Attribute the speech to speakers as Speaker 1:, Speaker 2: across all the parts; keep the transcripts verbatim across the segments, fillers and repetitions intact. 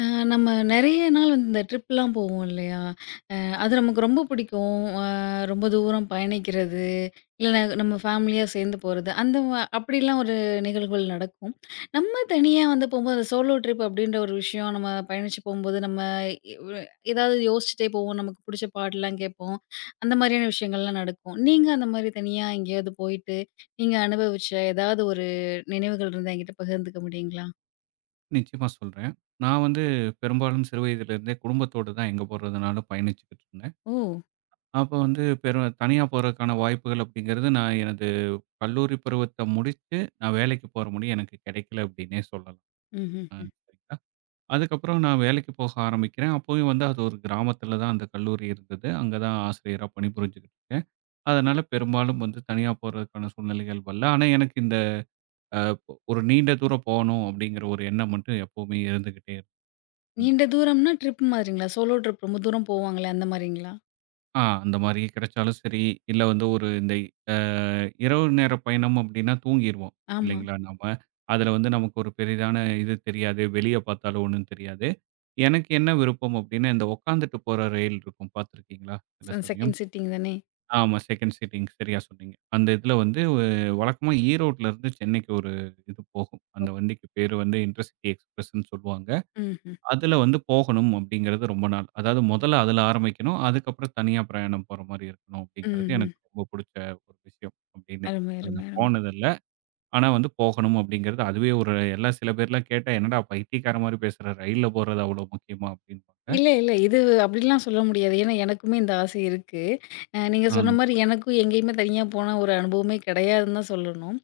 Speaker 1: ஆ, நம்ம நெறைய நாள் வந்து இந்த ட்ரிப்லாம் போவோம் இல்லையா? அது நமக்கு ரொம்ப பிடிக்கும். அ ரொம்ப தூரம் பயணிக்கிறது, இல்ல நம்ம ஃபேமிலியா சேர்ந்து போறது, அந்த வ அப்படிலாம் ஒரு நிகழ்வுகள் நடக்கும். நம்ம தனியா வந்து போம்போது அந்த சோலோ ட்ரிப் அப்படின்ற ஒரு விஷயம் நம்ம பயணிச்சு போம்போது, நம்ம எவ் ஏதாவது யோசிச்சுட்டே போவோம். நமக்கு புடிச்ச பாட்டெல்லாம் கேட்போம். அந்த மாதிரியான விஷயங்கள்லாம் நடக்கும். நீங்க அந்த மாரி தனியா எங்கேயாவது போயிட்டு, நீங்க அனுபவிச்ச ஏதாவது ஒரு நினைவுகள் இருந்தா என்கிட்ட பகிர்ந்துக்க முடியுங்களா?
Speaker 2: நிச்சயமா சொல்றேன். நான் வந்து பெரும்பாலும் சிறு வயதிலிருந்தே குடும்பத்தோட தான் எங்க போறதுனாலும் பயணிச்சுக்கிட்டு இருந்தேன்.
Speaker 1: ஓ!
Speaker 2: அப்போ வந்து பெரும் தனியா போறதுக்கான வாய்ப்புகள் அப்படிங்கிறது நான் எனது கல்லூரி பருவத்த முடிச்சு, நான் வேலைக்கு போற முடியும் எனக்கு கிடைக்கல அப்படின்னே சொல்லலாம். அ
Speaker 1: ம்ஹ்ம்.
Speaker 2: சரிங்களா. அதுக்கப்புறம் நான் வேலைக்கு போக ஆரம்பிக்கிறேன். அப்பயும் வந்து அது ஒரு கிராமத்தில தான் அந்த கல்லூரி இருந்தது. அங்க தான் ஆசிரியரா பணிபுரிஞ்சுகிட்டு இருக்கேன். அதனால பெரும்பாலும் வந்து தனியா போறதுக்கான சூழ்நிலைகள் வரல. ஆனா எனக்கு இந்த அ ஒரு நீண்ட தூரம் போணும் அப்படிங்கிற ஒரு எண்ணம் மட்டும் எப்பவுமே இருந்துகிட்டே இருந்தது.
Speaker 1: நீண்ட தூரம்னா ட்ரிப் மாதிரிங்களா? சோலோ ட்ரிப் ரொம்ப தூரம் போவாங்களே அந்த மாரிங்களா?
Speaker 2: ஆ அந்த மாரி கிடைச்சாலும் சரி, இல்ல வந்து ஒரு இந்த அ இரவு நேர பயணம் அப்படின்னா தூங்கிருவோம்
Speaker 1: ஆமா.
Speaker 2: இல்லைங்களா நாம. அதுல வந்து நமக்கு ஒரு பெரிதான இது தெரியாது. வெளிய பார்த்தாலும் ஒண்ணும் தெரியாது. எனக்கு என்ன விருப்பம் அப்படின்னா, இந்த உட்காந்துட்டு போற ரயில் இருக்கும் பார்த்துருக்கீங்களா? சில
Speaker 1: செ
Speaker 2: சமயம்.
Speaker 1: செகண்ட் சிட்டிங் தானே.
Speaker 2: ஆமா, செகண்ட் சீட்டிங் சரியா சொன்னீங்க. அந்த இதுல வந்து வழக்கமா ஈரோட்ல இருந்து சென்னைக்கு ஒரு இது போகும். அந்த வண்டிக்கு பேரு வந்து இன்டர்சிட்டி எக்ஸ்பிரஸ்ன்னு சொல்லுவாங்க.
Speaker 1: ம்ஹ்ம்.
Speaker 2: அதுல வந்து போகணும் அப்படிங்கிறது ரொம்ப நாள். அதாவது முதல்ல அதுல ஆரம்பிக்கணும். அதுக்கப்புறம் தனியா பிரயாணம் போற மாரி இருக்கணும் அப்படிங்கிறது
Speaker 1: ம்ஹ்ம்.
Speaker 2: எனக்கு ரொம்ப புடிச்ச ஒரு விஷயம் அப்படின்னு.
Speaker 1: அருமை,
Speaker 2: அது
Speaker 1: அருமை,
Speaker 2: நான்
Speaker 1: அருமை.
Speaker 2: போனதில்ல. ஆனா வந்து போகணும் அப்படிங்கிறது அதுவே ஒரு எல்லாம். சில பேர்லாம் கேட்டா, "என்னடா பைத்தியக்கார மாரி பேசுற! ரயில்ல போறது அவ்வளோ முக்கியமா?" அப்படிம்பாங்க.
Speaker 1: இல்ல, இல்ல. இது அப்படிலாம் சொல்ல முடியாது. ஏன்னா எனக்குமே இந்த ஆசை இருக்கு. அ நீங்க
Speaker 2: ஆ
Speaker 1: சொன்ன மாரி எனக்கும் எங்கேயுமே தனியா போன ஒரு அனுபவமே கிடையாதுன்னு தான் சொல்லணும்.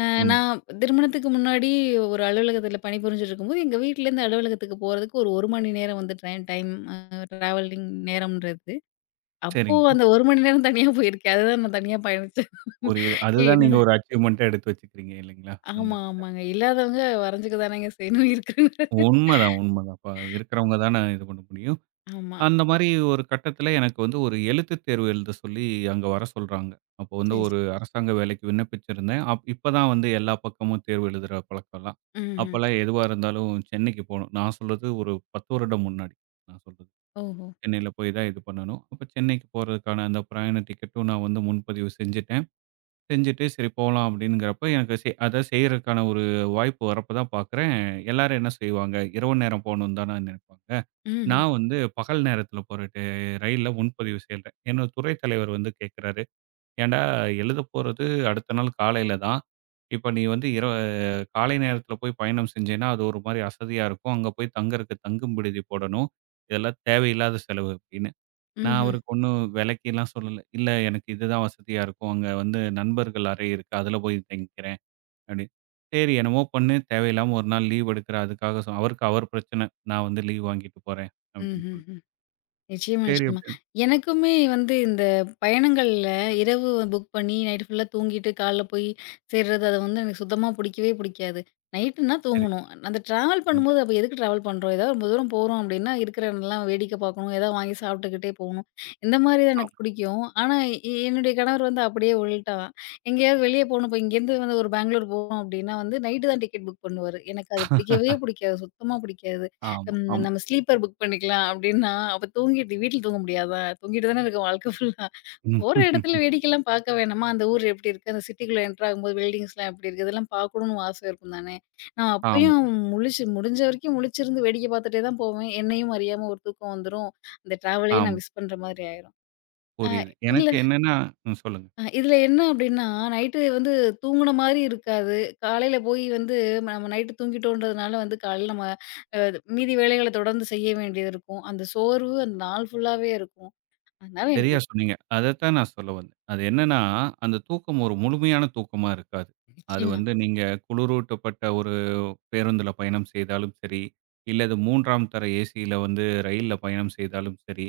Speaker 1: அ
Speaker 2: உண்மை.
Speaker 1: நான் திருமணத்துக்கு முன்னாடி ஒரு அலுவலகத்தில பணிபுரிஞ்சுட்டு இருக்கும்போது, எங்க வீட்லேருந்து அலுவலகத்துக்கு போறதுக்கு ஒரு 1 மணி நேரம் வந்து ட்ரெயின் டைம் அ ட்ராவலிங் நேரம்ன்றது. அப்போ
Speaker 2: சரிங்க.
Speaker 1: அந்த ஒரு மணி நேரம் தனியா போயிருக்கேன். அதுதான் நான் தனியா பயணிச்சேன்.
Speaker 2: புரியுது.
Speaker 1: ஏ,
Speaker 2: அதுதான் நீங்க
Speaker 1: என்னோட
Speaker 2: ஒரு அச்சீவ்மென்ட்டா எடுத்து வச்சுக்கிறீங்க இல்லைங்களா? அந்த
Speaker 1: ஆமா, ஆமாங்க. இல்லாதவங்க வரைஞ்சுக்க தானங்க செய்யணும் இருக்குங்க.
Speaker 2: உண்மதான், உண்மதான். இப்ப இருக்கிறவங்க தானே இது பண்ண முடியும்.
Speaker 1: ஆமா.
Speaker 2: அந்த மாரி ஒரு கட்டத்தில எனக்கு வந்து ஒரு எழுத்துத் தேர்வு எழுத சொல்லி அங்க வர சொல்றாங்க. அப்போ வந்து
Speaker 1: சரி,
Speaker 2: ஒரு
Speaker 1: சரி.
Speaker 2: அரசாங்க வேலைக்கு விண்ணப்பிச்சிருந்தேன். அப் இப்ப தான் வந்து எல்லா பக்கமும் தேர்வு எழுதுற பழக்கம்லாம்.
Speaker 1: ம்ஹ்ம்.
Speaker 2: அப்பலாம் எதுவா இருந்தாலும் சென்னைக்கு போணும். நான் சொல்றது ஒரு பத்து வருடம் முன்னாடி நான் சொல்றது.
Speaker 1: ஓஹோ!
Speaker 2: சென்னையில போய் தான் இது பண்ணணும். அப்ப சென்னைக்கு போறதுக்கான அந்த பிரயாண டிக்கெட்டும் நான் வந்து முன்பதிவு செஞ்சுட்டேன். செஞ்சுட்டு, "சரி போலாம்" அப்படிங்கிறப்ப, எனக்கு செ அத செய்றதுக்கான ஒரு வாய்ப்பு வரப்ப தான் பார்க்குறேன், எல்லாரும் என்ன செய்வாங்க, இரவு நேரம் போகணும்னு தான நினைப்பாங்க.
Speaker 1: ம்ஹ்ம்.
Speaker 2: நான் வந்து பகல் நேரத்தில போற ட ரயில்ல முன்பதிவு செய்றேன். என்னோட துறை தலைவர் வந்து கேட்குறாரு, "ஏன்டா எழுத போறது அடுத்த நாள் காலையில தான். இப்ப நீ வந்து இரவு காலை நேரத்தில போய் பயணம் செஞ்சேன்னா, அது ஒரு மாரி அசதியா இருக்கும். அங்க போய் தங்குறதுக்கு தங்கும் விடுதி போடணும். இதெல்லாம் தேவையில்லாத செலவு" அப்படின்னு. நான்
Speaker 1: ம்ஹ்ம்.
Speaker 2: அவருக்கு ஒண்ணும் விலைக்கிலாம் சொல்லல. "இல்ல எனக்கு இதுதான் வசதியா இருக்கும். அங்க வந்து நண்பர்கள் அறை இருக்கு. அதுல போய் தங்கிக்கிறேன்" அப்படின்னு. சரி என்னமோ பண்ணு. தேவையில்லாம ஒரு நாள் லீவ் எடுக்குற அதுக்காக சொ அவருக்கு அவர் பிரச்சனை. நான் வந்து லீவ் வாங்கிட்டு போறேன் அப்படின்னு சொல்லிட்டு.
Speaker 1: ம்ஹ்ம். நிச்சயமா,
Speaker 2: சரி
Speaker 1: நிச்சயமா.
Speaker 2: அப்படின்னு.
Speaker 1: எனக்குமே வந்து இந்த பயணங்கள்ல இரவு புக் பண்ணி நைட் ஃபுல்லா தூங்கிட்டு காலைல போய் சேர்றது அது வந்து எனக்கு சுத்தமா புடிக்கவே புடிக்காது. நைட்டுனா
Speaker 2: சரி.
Speaker 1: தூங்கணும். அந்த ட்ராவல்
Speaker 2: ம்.
Speaker 1: பண்ணும்போது அப்ப எதுக்கு ட்ராவல் பண்றோம்? ஏதாவது ரொம்ப தூரம் போறோம் அப்டின்னா, இருக்கிற இடம்லாம் வேடிக்கை பார்க்கணும். ஏதாவது வாங்கி சாப்பிட்டுக்கிட்டே போகணும். இந்த மாரி தான் எனக்கு
Speaker 2: ஆமா,
Speaker 1: புடிக்கும். ஆனா எ என்னுடைய கணவர் வந்து அப்படியே உள்டா. எங்கேயாவது வெளியே போகணும். இப்போ இங்கேருந்து வந்து ஒரு பெங்களூர் போறோம் அப்டின்னா வந்து நைட்டு தான் டிக்கெட் புக் பண்ணுவாரு. எனக்கு அது பிடிக்கவே பிடிக்காது. சுத்தமா பிடிக்காது.
Speaker 2: ஆமா,
Speaker 1: ம்.
Speaker 2: ஆமா.
Speaker 1: நம்ம ஸ்லீப்பர் புக் பண்ணிக்கலாம் அப்டின்னா, அப்ப தூங்கிட்டு வீட்ல தூங்க முடியாதா? தூங்கிட்டு தானே இருக்கோம் வாழ்க்கை ஃபுல்லா.
Speaker 2: ம்.
Speaker 1: போற இடத்துல வேடிக்கைலாம் பார்க்க வேணாமா? அந்த ஊர் எப்டி இருக்கு? அந்த சிட்டிக்குள்ள என்டர் ஆகும்போது பில்டிங்ஸ்லாம் எப்டி இருக்கு? இதெல்லாம் பார்க்கணும்னு ஆசை இருக்கும் தானே! நான்
Speaker 2: ஆமா,
Speaker 1: அப்பயும் முழிச்சு முடிஞ்ச வரைக்கும் முழிச்சிருந்து வேடிக்கை பார்த்துட்டே தான் போவேன். என்னையும் அறியாம ஒரு தூக்கம் வந்துரும். அந்த ட்ராவலையே
Speaker 2: ஆமா.
Speaker 1: நான் மிஸ் பண்ற மாதிரி ஆயிரும். அ
Speaker 2: புரியுது.
Speaker 1: இதுல
Speaker 2: எனக்கு என்னன்னா ம், சொல்லுங்க.
Speaker 1: அ இதுல என்ன அப்டின்னா, நைட்டு வந்து தூங்குன மாரி இருக்காது. காலையில போய் வந்து நம்ம நைட்டு தூங்கிட்டோன்றதுனால வந்து காலையில நம்ம அ மீதி வேலைகள தொடர்ந்து செய்ய வேண்டியது இருக்கும். அந்த சோர்வு அந்த நாள் ஃபுல்லாவே இருக்கும். அதனால ம்.
Speaker 2: சரியா
Speaker 1: எனக்கு
Speaker 2: சொன்னீங்க. அதத்தான் நான் சொல்ல வந்தேன். அது என்னன்னா, அந்த தூக்கம் ஒரு முழுமையான தூக்கமா இருக்காது. அது
Speaker 1: நிச்சயமா.
Speaker 2: வந்து நீங்க குளிரூட்டப்பட்ட ஒரு பேருந்துல பயணம் செய்தாலும் சரி, இல்ல இது 3ஆம் தர ஏசியில வந்து ரயில்ல பயணம் செய்தாலும் சரி,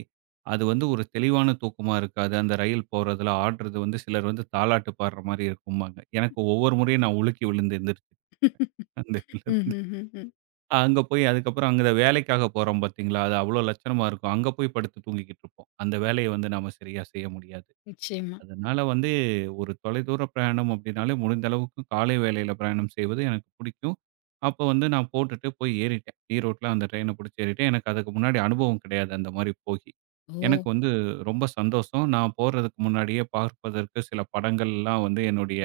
Speaker 2: அது வந்து ஒரு தெளிவான தூக்கமா இருக்காது. அந்த ரயில் போறதுல ஆடுறது வந்து சிலர் வந்து தாலாட்டு பாடுற மாரி இருக்கும்பாங்க. எனக்கு ஒவ்வொரு முறையும் நான் உலுக்கி விழுந்து எந்திரிச்சுருக்கேன். அந்த இதுல இருந்து.
Speaker 1: ம்ஹ்ஹ்ஹ்ம்.
Speaker 2: அங்க போய் அதுக்கப்புறம் அங்க வேலைக்காக போறோம் பார்த்தீங்களா, அது அவ்வளோ லட்சணமா இருக்கும். அங்க போய் படுத்து தூங்கிக்கிட்டு இருப்போம். அந்த வேலைய வந்து நாம சரியா செய்ய முடியாது.
Speaker 1: நிச்சயமா.
Speaker 2: அதனால வந்து ஒரு தொலைதூர பிரயாணம் அப்படின்னாலே முடிந்த அளவுக்கு காலை வேளையில பிரயாணம் செய்வது எனக்கு பிடிக்கும். அப்போ வந்து நான் போட்டுட்டு போய் ஏறிட்டேன். ஈரோட்ல அந்த ட்ரெயின பிடிச்சு ஏறிட்டேன். எனக்கு அதுக்கு முன்னாடி அனுபவம் கிடையாது அந்த மாரி போகி.
Speaker 1: ஓ!
Speaker 2: எனக்கு வந்து ரொம்ப சந்தோஷம். நான் போறதுக்கு முன்னாடியே பார்ப்பதற்கு சில படங்கள்லாம் வந்து என்னுடைய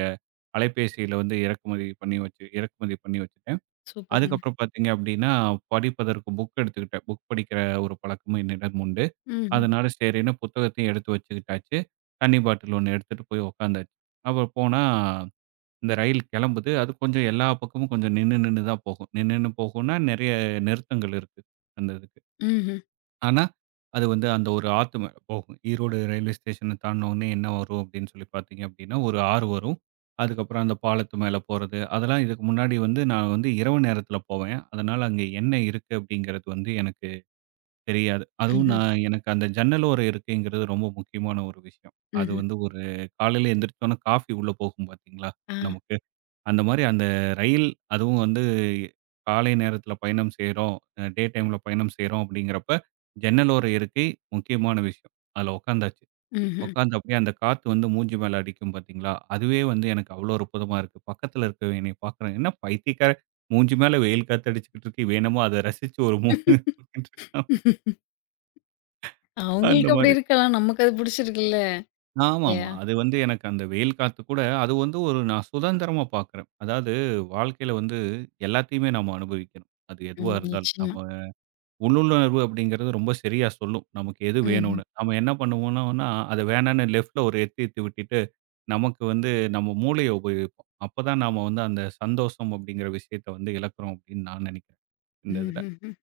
Speaker 2: அலைபேசியில வந்து இறக்குமதி பண்ணி வச்சு இறக்குமதி பண்ணி வச்சுட்டேன்.
Speaker 1: சூப்பருங்க.
Speaker 2: அதுக்கப்புறம் பார்த்தீங்க அப்படின்னா, படிப்பதற்கு புக் எடுத்துக்கிட்டேன். புக் படிக்கிற ஒரு பழக்கமும் என்னிடம் உண்டு.
Speaker 1: ம்ஹ்ம்.
Speaker 2: அதனால சரின்னு புத்தகத்தையும் எடுத்து வச்சுக்கிட்டாச்சு. தண்ணி பாட்டில் ஒண்ணு எடுத்துட்டு போய் உட்காந்தாச்சு. அப்ப போனா, இந்த ரயில் கிளம்புது. அது கொஞ்சம் எல்லா பக்கமும் கொஞ்சம் நின்னு நின்னு தான் போகும். நின்னு நின்னு போகும்னா நெறைய நிறுத்தங்கள் இருக்கு, அந்த இதுக்கு.
Speaker 1: ம்ஹ்ம்.
Speaker 2: ஆனா, அது வந்து அந்த ஒரு ஆத்து மேல போகும். ஈரோடு ரயில்வே ஸ்டேஷன தாண்டுன உடனே என்ன வரும் அப்படின்னு சொல்லி பார்த்தீங்க அப்படின்னா, ஒரு ஆறு வரும். அதுக்கப்புறம் அந்த பாலத்து மேல போறது. அதெல்லாம் இதுக்கு முன்னாடி வந்து நான் வந்து இரவு நேரத்தில போவேன். அதனால அங்க என்ன இருக்கு அப்படிங்கிறது வந்து எனக்கு தெரியாது. அதுவும்
Speaker 1: ம்ஹ்ம்.
Speaker 2: நான் எனக்கு அந்த ஜன்னல் ஓரம் இருக்கைங்கிறது ரொம்ப முக்கியமான ஒரு விஷயம். அது
Speaker 1: ம்ஹ்ம்.
Speaker 2: வந்து ஒரு காலையில எந்திரிச்சோன காஃபி உள்ள போகும் பார்த்தீங்களா,
Speaker 1: ஆ.
Speaker 2: நமக்கு. அந்த மாரி அந்த ரயில் அதுவும் வந்து காலை நேரத்தில பயணம் செய்றோம், அ டே டைம்ல பயணம் செய்றோம் அப்படிங்கிறப்ப, ஜன்னல் ஓர இருக்கை முக்கியமான விஷயம். அதில உட்காந்தாச்சு.
Speaker 1: ம்ஹ்ம்.
Speaker 2: உட்காந்து அப்படியே அந்த காத்து வந்து மூஞ்சி மேல அடிக்கும் பார்த்தீங்களா, அதுவே வந்து எனக்கு அவ்வளோ அற்புதமா இருக்கு. பக்கத்தில இருக்கவன் என்னைய பார்க்குறான். "என்ன பைத்தியக்காரன் மூஞ்சி மேல வெயில் காத்து அடிச்சுக்கிட்டு இருக்கு. இவன் என்னமோ அத ரசிச்சு ஒரு மூ" அந்த
Speaker 1: அவங்களுக்கு அப்படி
Speaker 2: மாரி.
Speaker 1: இருக்கலாம். நமக்கு அது புடிச்சிருக்குல்ல.
Speaker 2: ஆமாமா.
Speaker 1: இல்லையா?
Speaker 2: அது வந்து எனக்கு அந்த வெயில் காத்து கூட அது வந்து ஒரு நான் சுதந்திரமா பார்க்குறேன். அதாவது வாழ்க்கையில வந்து எல்லாத்தையுமே நம்ம அனுபவிக்கணும். அது
Speaker 1: ம்.
Speaker 2: எதுவா இருந்தாலும்.
Speaker 1: நிச்சயமா.
Speaker 2: நம்ம உள்ளுணர்வு அப்படிங்கிறது ரொம்ப சரியா சொல்லும். நமக்கு எது
Speaker 1: ம்ஹ்ம்.
Speaker 2: வேணும்னு. நம்ம என்ன பண்ணுவோம்னா, அது வேணான்னு லெஃப்ட்ல ஒரு எத்து எத்தி விட்டுட்டு, நமக்கு வந்து நம்ம மூளைய உபயோகிப்போம். அப்பதான் நாம வந்து அந்த சந்தோஷம் அப்படிங்கிற விஷயத்த வந்து இழக்கிறோம் அப்படின்னு நான் நினைக்கிறேன். இந்த இதுல.
Speaker 1: ம்ஹ்ஹ்ம்.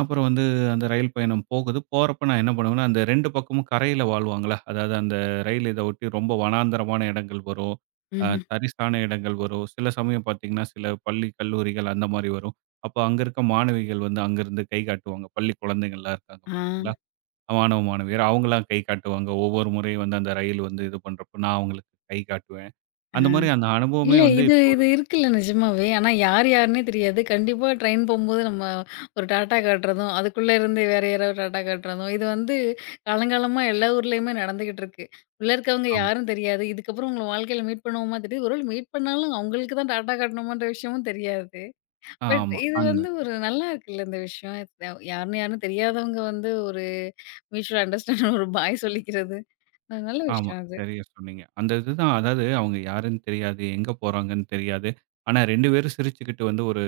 Speaker 2: அப்புறம் வந்து அந்த ரயில் பயணம் போகுது. போறப்ப நான் என்ன பண்ணுவேன்னா, அந்த இரண்டு பக்கமும் கரையில வாழ்வாங்கள்ல. அதாவது அந்த ரயில் இத ஒட்டி ரொம்ப வனாந்தரமான இடங்கள் வரும். அ
Speaker 1: ம்ஹ்ம்.
Speaker 2: தரிசான இடங்கள் வரும். சில சமயம் பார்த்தீங்கன்னா, சில பள்ளி, கல்லூரிகள் அந்த மாரி வரும். அப்போ அங்க இருக்க மாணவிகள் வந்து அங்கருந்து கை காட்டுவாங்க. பள்ளி குழந்தைங்கள்லாம் இருக்காங்க
Speaker 1: ஆ.
Speaker 2: பார்த்தீங்களா? மாணவ, மாணவியர் அவங்கலாம் கை காட்டுவாங்க. ஒவ்வொரு முறையும் வந்து அந்த ரயில் வந்து இது பண்றப்போ, நான் அவங்களுக்கு கை காட்டுவேன்.
Speaker 1: ஆ.
Speaker 2: அந்த மாரி அந்த அனுபவமே
Speaker 1: இல்ல.
Speaker 2: வந்து
Speaker 1: இது
Speaker 2: இப்போ ஒரு
Speaker 1: இது இருக்குல்ல நிஜமாவே. ஆனா யார் யாருன்னே தெரியாது. கண்டிப்பா ட்ரெயின் போம்போது நம்ம ஒரு டாட்டா காட்டுறதும், அதுக்குள்ள இருந்து வேற யாராவது டாட்டா காட்டுறதும், இது வந்து காலங்காலமா எல்லா ஊர்லயுமே நடந்துகிட்டு இருக்கு. உள்ள இருக்கவங்க
Speaker 2: ஆமா,
Speaker 1: யாரும் தெரியாது. இதுக்கப்புறம் உங்கள வாழ்க்கையில மீட் பண்ணுவோமா தெரியாது. ஒருவேள மீட் பண்ணாலும் அவங்களுக்கு தான் டாட்டா காட்டணுமான்ற விஷயமும் தெரியாது. பட்
Speaker 2: ஆமா.
Speaker 1: இது
Speaker 2: அந்த
Speaker 1: வந்து ஒரு நல்லா இருக்குல்ல இந்த விஷயம். இது யாருன்னு யாருன்னு தெரியாதவங்க வந்து ஒரு மியூச்சுவல் அண்டர்ஸ்டாண்டிங் ஒரு பாய் சொல்லிக்கிறது. அது நல்ல
Speaker 2: ஆமா.
Speaker 1: விஷயம் அது.
Speaker 2: சரியா சொன்னீங்க. அந்த இதுதான். அதாவது அவங்க யாருன்னு தெரியாது, எங்க போறாங்கன்னு தெரியாது. ஆனா ரெண்டு பேரும் சிரிச்சுக்கிட்டு வந்து ஒரு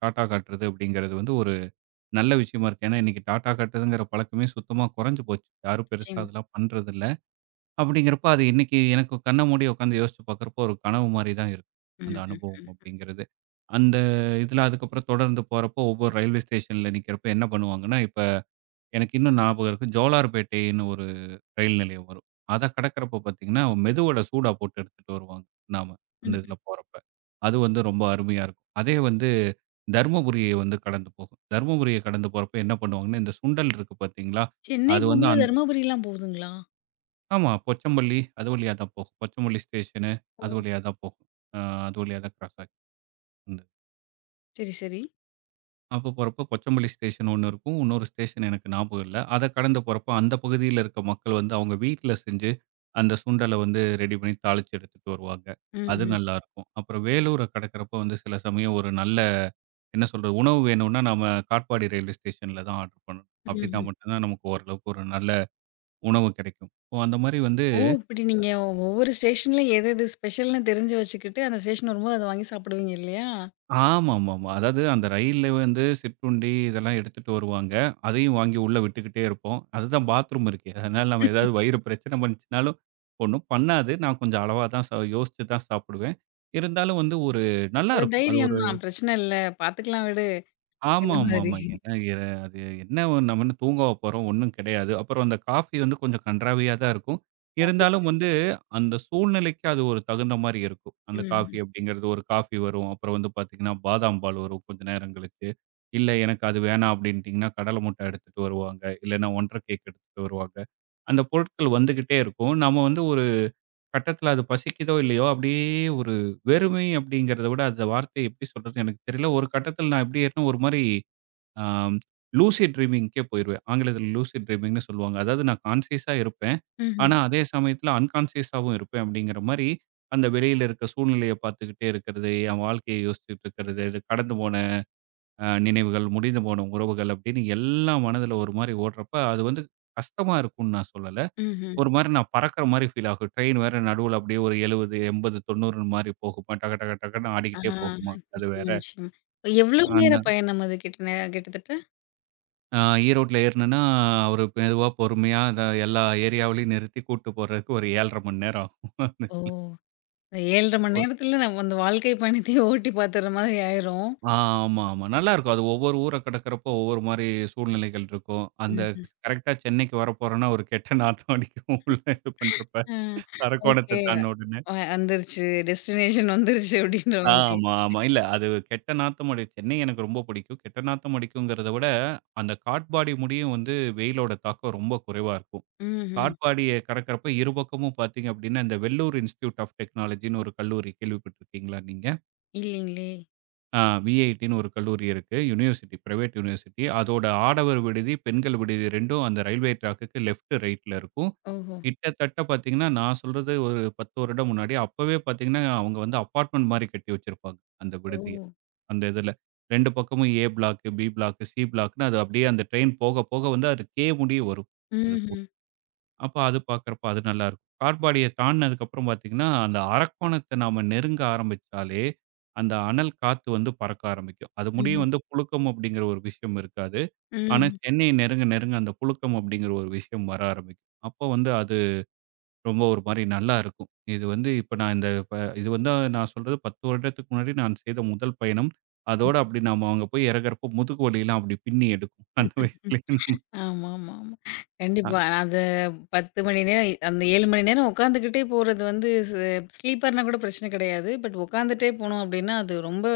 Speaker 2: டாட்டா காட்டுறது அப்படிங்கிறது வந்து ஒரு நல்ல விஷயமா இருக்கு. ஏன்னா இன்னைக்கு டாட்டா காட்டுறதுங்கிற பழக்கமே சுத்தமா குறைஞ்சு போச்சு. யாரும் பெருசா
Speaker 1: நிச்சயமா.
Speaker 2: அதெல்லாம் பண்றதில்ல. அப்படிங்கிறப்ப அது இன்னைக்கு எனக்கு கண்ண மூடி உட்காந்து யோசிச்சு பார்க்குறப்போ ஒரு கனவு மாரி தான் இருக்கு. அந்த
Speaker 1: ம், ம்,
Speaker 2: அனுபவம்
Speaker 1: ம்.
Speaker 2: அப்படிங்கிறது. அந்த இதுல அதுக்கப்புறம் தொடர்ந்து போறப்போ ஒவ்வொரு ரயில்வே ஸ்டேஷன்ல நிக்கிறப்ப என்ன பண்ணுவாங்கன்னா, இப்ப எனக்கு இன்னும் ஞாபகம் இருக்கு. ஜோலார்பேட்டைன்னு ஒரு ரயில் நிலையம் வரும். அத கடக்கிறப்போ பார்த்தீங்கன்னா, மெது வடை சூடா போட்டு எடுத்துட்டு வருவாங்க நாம. அந்த
Speaker 1: ம்ஹ்ம்.
Speaker 2: இதுல போறப்ப. அது வந்து ரொம்ப அருமையா இருக்கும். அதே வந்து தர்மபுரிய வந்து கடந்து போகும். தர்மபுரிய கடந்து போறப்ப என்ன பண்ணுவாங்கன்னா, இந்த சுண்டல் இருக்கு பார்த்தீங்களா?
Speaker 1: சென்னை
Speaker 2: அது வந்து
Speaker 1: போகும்போது
Speaker 2: அந்த
Speaker 1: தர்மபுரிலாம் போகுதுங்களா?
Speaker 2: ஆமா. கொச்சம்பள்ளி அது வழியா தான் போகும். கொச்சம்பள்ளி ஸ்டேஷனு அது வழியா தான் போகும். அ அது வழியா தான் கிராஸ் ஆகி
Speaker 1: சரி, சரி.
Speaker 2: அப்ப போறப்ப கொச்சம்பள்ளி ஸ்டேஷன் ஒண்ணு இருக்கும். இன்னொரு ஸ்டேஷன் எனக்கு ஞாபகம் இல்ல. அத கடந்து போறப்ப அந்த பகுதியில இருக்க மக்கள் வந்து அவங்க வீட்ல செஞ்சு, அந்த சுண்டல வந்து ரெடி பண்ணி தாளிச்சு எடுத்துட்டு வருவாங்க. அது
Speaker 1: ம்ஹ்ம்.
Speaker 2: நல்லாருக்கும். அப்புறம் வேலூர கடக்கிறப்ப வந்து சில சமயம் ஒரு நல்ல என்ன சொல்றது? உணவு வேணும்னா நாம காட்பாடி ரயில்வே ஸ்டேஷன்ல தான் ஆர்டர் பண்ணணும். அப்படின்னா
Speaker 1: ம்ஹ்ம்.
Speaker 2: மட்டும் தான் நமக்கு ஓரளவுக்கு ஒரு நல்ல உணவு கிடைக்கும். ஸோ அந்த மாரி வந்து
Speaker 1: ஓ! இப்படி நீங்க ஒவ்வொரு ஸ்டேஷன்ல எது எது ஸ்பெஷல்ன்னு தெரிஞ்சு வச்சுக்கிட்டு, அந்த ஸ்டேஷன் வரும்போது அத வாங்கி சாப்பிடுவீங்க இல்லையா?
Speaker 2: ஆமாமாமா. அதாவது அந்த ரயில்ல வந்து சிற்றுண்டி இதெல்லாம் எடுத்துட்டு வருவாங்க. அதையும் வாங்கி உள்ள விட்டுக்கிட்டே இருப்போம். அதுதான் பாத்ரூம் இருக்கே. அதனால நம்ம ஏதாவது வயிறு பிரச்சனை பண்ணுச்சுனாலும் ஒண்ணும் பண்ணாது. நான் கொஞ்சம் அளவா தான் ச யோசிச்சு தான் சாப்பிடுவேன். இருந்தாலும் வந்து ஒரு
Speaker 1: ஒரு
Speaker 2: நல்லாருக்கும். அது
Speaker 1: தைரியம்
Speaker 2: ஒரு
Speaker 1: தான். பிரச்சனை இல்ல. பார்த்துக்கலாம் விடு
Speaker 2: ஆமா,
Speaker 1: அப்படின்ற
Speaker 2: ஆமா,
Speaker 1: மாரி.
Speaker 2: ஆமா. ஏன்னா எ அது என்ன ஒண்ணு, நம்ம என்ன தூங்கவா போறோம்? ஒண்ணும் கிடையாது. அப்புறம் அந்த காஃபி வந்து கொஞ்சம் கண்றாவியா தான் இருக்கும். இருந்தாலும் வந்து அந்த சூழ்நிலைக்கு அது ஒரு தகுந்த மாரி இருக்கும். அந்த
Speaker 1: ம்ஹ்ம்.
Speaker 2: காஃபி அப்படிங்கிறது ஒரு காஃபி வரும். அப்புறம் வந்து பார்த்தீங்கன்னா, பாதாம் பால் வரும் கொஞ்ச நேரம் கழிச்சு. இல்ல எனக்கு அது வேணாம் அப்படின்ட்டீங்கன்னா, கடல முட்டை எடுத்துட்டு வருவாங்க. இல்லைன்னா ஒன்றரை கேக் எடுத்துட்டு வருவாங்க. அந்த பொருட்கள் வந்துகிட்டே இருக்கும். நம்ம வந்து ஒரு கட்டத்தில அது பசிக்குதோ இல்லையோ, அப்படியே ஒரு வெறுமை அப்படிங்கிறத விட அந்த வார்த்தைய எப்படி சொல்றதுன்னு எனக்கு தெரியல. ஒரு கட்டத்தில நான் எப்படி ஆயிட்டேன்னா ஒரு மாரி ஆம் லூசிட் ட்ரீமிங்க்கே போயிருவேன். ஆங்கிலத்தில லூசிட் ட்ரீமிங்ன்னு சொல்லுவாங்க. அதாவது நான் கான்ஷியஸா இருப்பேன்.
Speaker 1: ம்ஹ்ம்.
Speaker 2: ஆனா, அதே சமயத்தில அன்கான்ஷியஸாவும் இருப்பேன் அப்படிங்கிற மாரி, அந்த வெளியில இருக்க சூழ்நிலைய பார்த்துக்கிட்டே இருக்கிறது, என் வாழ்க்கைய யோசிச்சுட்டு இருக்கிறது, இது கடந்து போன அ நினைவுகள், முடிந்து போன உறவுகள் அப்படின்னு எல்லாம் மனதில ஒரு மாரி ஓடுறப்ப, அது வந்து கஷ்டமா இருக்கும்ன்னு நான் சொல்லல.
Speaker 1: ம்ஹ்ம்.
Speaker 2: ஒரு மாரி நான் பறக்கிற மாரி ஃபீல் ஆகும். ட்ரெயின் வேற நடுவுல அப்படியே ஒரு எழுபது, எண்பது, தொண்ணூறு மாரி போகுமா, டக டக டகன்னு
Speaker 1: ஆ
Speaker 2: ஆடிக்கிட்டே போகுமா, அது வேற.
Speaker 1: நிச்சயமா, நிச்சயமா. எவ்வளவு நேர பயணம் அது கிட்ட நே கிட்டத்தட்ட?
Speaker 2: ஆ ஈரோட்ல ஏறுனேன்னா, அவரு மெதுவா பொறுமையா அந்த எல்லா ஏரியாவிலயும் நிறுத்தி கூட்டு போறதுக்கு ஒரு ஏழரை மணி நேரம் ஆகும். அது.
Speaker 1: ஓ! ஏழு அரை மணி
Speaker 2: ஓ.
Speaker 1: நேரத்துல நம்ம அந்த வாழ்க்கை பயணத்தையே ஓட்டி பார்த்துடுற மாதிரி ஆயிரும்.
Speaker 2: ஆ ஆமா, ஆமா. நல்லாருக்கும். அது ஒவ்வொரு ஊர கடக்கிறப்போ ஒவ்வொரு மாரி சூழ்நிலைகள் இருக்கும். அந்த
Speaker 1: ம்ஹ்ம்.
Speaker 2: கரெக்ட்டா சென்னைக்கு வரப்போறோம்னா, ஒரு கெட்ட நாத்தம் அடிக்கும் உள்ள இது பண்றப்ப.
Speaker 1: ஆ ஓகே.
Speaker 2: அரக்கோணத்த தாண்டுன உடனே.
Speaker 1: வ வந்துருச்சு. டெஸ்டினேஷன் வந்துருச்சு அப்படின்ற மாதிரி.
Speaker 2: ஆமா, ஆமா. இல்ல அது கெட்ட நாத்தம் அடி சென்னை எனக்கு ரொம்ப பிடிக்கும். கெட்ட நாத்தம் அடிக்குங்கிறத விட, அந்த காட் பாடி முடியும் வந்து வெயிலோட தாக்கம் ரொம்ப குறைவா இருக்கும்.
Speaker 1: ம்ஹ்ம்.
Speaker 2: காட்பாடிய கடக்கிறப்ப இருபக்கமும் பார்த்தீங்க அப்படின்னா, இந்த வெல்லூர் இன்ஸ்டிடியூட் ஆஃப் டெக்னாலஜின்னு ஒரு கல்லூரி கேள்விப்பட்டிருக்கீங்களா நீங்க?
Speaker 1: இல்லீங்களே!
Speaker 2: அ விஐடின்னு ஒரு கல்லூரி இருக்கு. University, private university. அதோட ஆடவர் விடுதி, பெண்கள் விடுதி 2ம் அந்த ரயில்வே ட்ராக்குக்கு லெஃப்ட், ரைட்ல இருக்கும்.
Speaker 1: ஓஹோ!
Speaker 2: கிட்டத்தட்ட பார்த்தீங்கன்னா, நான் சொல்றது ஒரு பத்து வருடம் முன்னாடி. அப்பவே பார்த்தீங்கன்னா, அவங்க வந்து அபார்ட்மெண்ட் மாரி கட்டி வச்சிருப்பாங்க, அந்த
Speaker 1: ஓ!
Speaker 2: விடுதிய. அந்த இதுல. ரெண்டு பக்கமும் A block, B block, C பிளாக்ன்னு அது அப்படியே அந்த ட்ரெயின் போக போக வந்து அது கே முடிய வரும். அது கூ
Speaker 1: ம்ஹ்ம்.
Speaker 2: அப்ப அது பார்க்கறப்ப அது நல்லாருக்கும். காட்பாடிய தாண்டுனதுக்கப்புறம் பார்த்தீங்கன்னா, அந்த அரக்கோணத்த நாம நெருங்க ஆரம்பிச்சாலே, அந்த அனல் காத்து வந்து பறக்க ஆரம்பிக்கும். அது முடியும்
Speaker 1: ம்ஹ்ம்.
Speaker 2: வந்து புழுக்கம் அப்படிங்கிற ஒரு விஷயம் இருக்காது. ஆனா
Speaker 1: ம்.
Speaker 2: சென்னை நெருங்க நெருங்க அந்த புழுக்கம் அப்படிங்கிற ஒரு விஷயம் வர ஆரம்பிக்கும். அப்போ வந்து அது ரொம்ப ஒரு மாரி நல்லாருக்கும். இது வந்து இப்ப நான் இந்த இப்ப இது வந்து நான் சொல்றது பத்து வருடத்துக்கு முன்னாடி நான் செய்த முதல் பயணம். அதோட அப்படி நாம அங்க போய் இறங்குறப்போ முதுகு வலிலாம் அப்படி பின்னி எடுக்கும். அந்த வயசுலயே
Speaker 1: ஆமா, ஆமா, ஆமா. கண்டிப்பா. அது பத்து மணி நேரம் அந்த ஏழு மணி நேரம் உட்காந்துக்கிட்டே போறது வந்து ஸ் ஸ்லீப்பர்னா கூட பிரச்சனை கிடையாது. பட் உட்காந்துட்டே போனோம் அப்டின்னா, அது ரொம்ப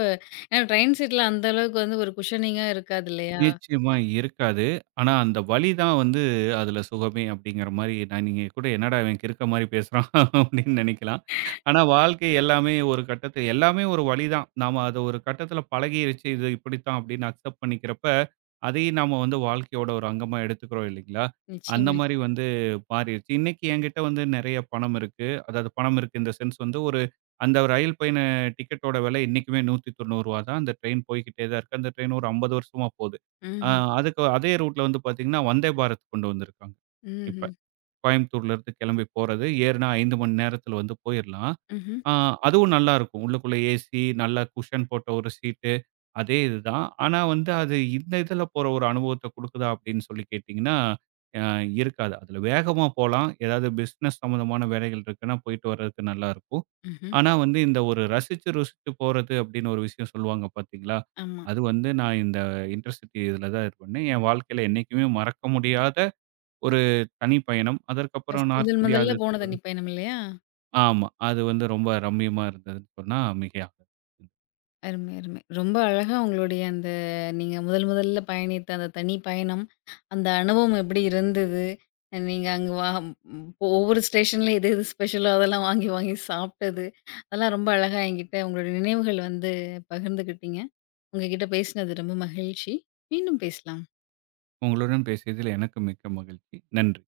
Speaker 1: ஏன்னா ட்ரெயின் சீட்ல அந்த அளவுக்கு வந்து ஒரு குஷனிங்கா இருக்காது இல்லையா?
Speaker 2: நிச்சயமா இருக்காது. ஆனா, அந்த வலி தான் வந்து அதுல சுகமே அப்படிங்கிற மாரி, நான் நீங்க கூட என்னடா இவன் கிறுக்க மாரி பேசுறான் அப்படின்னு நெனைக்கலாம். ஆனா, வாழ்க்கை எல்லாமே ஒரு கட்டத்துல எல்லாமே ஒரு வலி தான். நாம அத ஒரு கட்டத்துல பழகிருச்சு. இது இப்படித்தான் அப்படின்னு அக்செப்ட் பண்ணிக்கிறப்ப, அதையும் நாம வந்து வாழ்க்கையோட ஒரு அங்கமா எடுத்துக்கிறோம் இல்லைங்களா? அந்த
Speaker 1: நிச்சயமா,
Speaker 2: மாரி
Speaker 1: நிச்சயமா.
Speaker 2: வந்து மாறிருச்சு. இன்னைக்கு என்கிட்ட வந்து நெறைய பணம் இருக்கு. அதாவது பணம் இருக்கு இன் த சென்ஸ் வந்து ஒரு அந்த ரயில் பயண டிக்கெட்டோட விலை இன்னைக்குமே நூத்தி தொண்ணூறு ரூபாய் தான். அந்த ட்ரெயின் போய்க்கிட்டே தான் இருக்கு. அந்த ட்ரெயின் ஒரு ஐம்பது வருஷமா போது. அ
Speaker 1: ம்ஹ்ம்.
Speaker 2: அதுக்கு அதே ரூட்ல வந்து பார்த்தீங்கன்னா, வந்தே பாரத் கொண்டு வந்திருக்காங்க. இப்ப
Speaker 1: ம்ஹ்ம்.
Speaker 2: கோயம்புத்தூர்லேருந்து கிளம்பி போறது, ஏறுனா ஐந்து மணி நேரத்தில வந்து போயிரலாம்.
Speaker 1: ம்ஹ்ம்.
Speaker 2: அ அதுவும் நல்லாருக்கும். உள்ளுக்குள்ள ஏசி, நல்லா குஷன் போட்ட ஒரு சீட்டு. அதே இதுதான். ஆனா வந்து அது இந்த இதுல போற ஒரு அனுபவத்த குடுக்குதா அப்படின்னு சொல்லி கேட்டீங்கன்னா, அ இருக்காது. அதுல வேகமா போலாம். ஏதாவது பிசினஸ் சம்மந்தமான வேலைகள் இருக்குன்னா போயிட்டு வர்றதுக்கு நல்லா இருக்கும்.
Speaker 1: ம்ஹ்ம்.
Speaker 2: ஆனா வந்து இந்த ஒரு ரசிச்சு ருசிச்சு போறது அப்படின்னு ஒரு விஷயம் சொல்லுவாங்க பார்த்தீங்களா?
Speaker 1: ஆமா.
Speaker 2: அது வந்து நான் இந்த இன்டர்சிட்டி இதுல தான் இது பண்ணேன். என் வாழ்க்கையில என்னைக்குமே மறக்க முடியாத ஒரு தனி பயணம். அதற்கப்புறம்
Speaker 1: ஃபர்ஸ்ட்
Speaker 2: நார்த்
Speaker 1: முதல்
Speaker 2: இந்தியா அது
Speaker 1: முதல்ல போனது அன்னிப்பயணம் இல்லையா?
Speaker 2: ஆமா. அது வந்து ரொம்ப ரம்மியமா இருந்ததுன்னு சொன்னா மிகையாகாது.
Speaker 1: அருமை, அருமை. ரொம்ப அழகா உங்களுடைய அந்த நீங்க முதல் முதல்ல பயணித்த அந்த தனி பயணம், அந்த அனுபவம் எப்படி இருந்தது? அஹ் நீங்க அங்க வா ம், ஒவ்வொரு ஸ்டேஷன்ல எது எது ஸ்பெஷலோ அதெல்லாம் வாங்கி வாங்கி சாப்பிட்டது. அதெல்லாம் ரொம்ப அழகா என்கிட்ட உங்களுடைய நினைவுகள் வந்து பகிர்ந்துக்கிட்டீங்க. உங்ககிட்ட பேசினது ரொம்ப மகிழ்ச்சி. மீண்டும் பேசலாம்.
Speaker 2: உங்களுடன் பேசியதில் எனக்கு மிக்க மகிழ்ச்சி. நன்றி.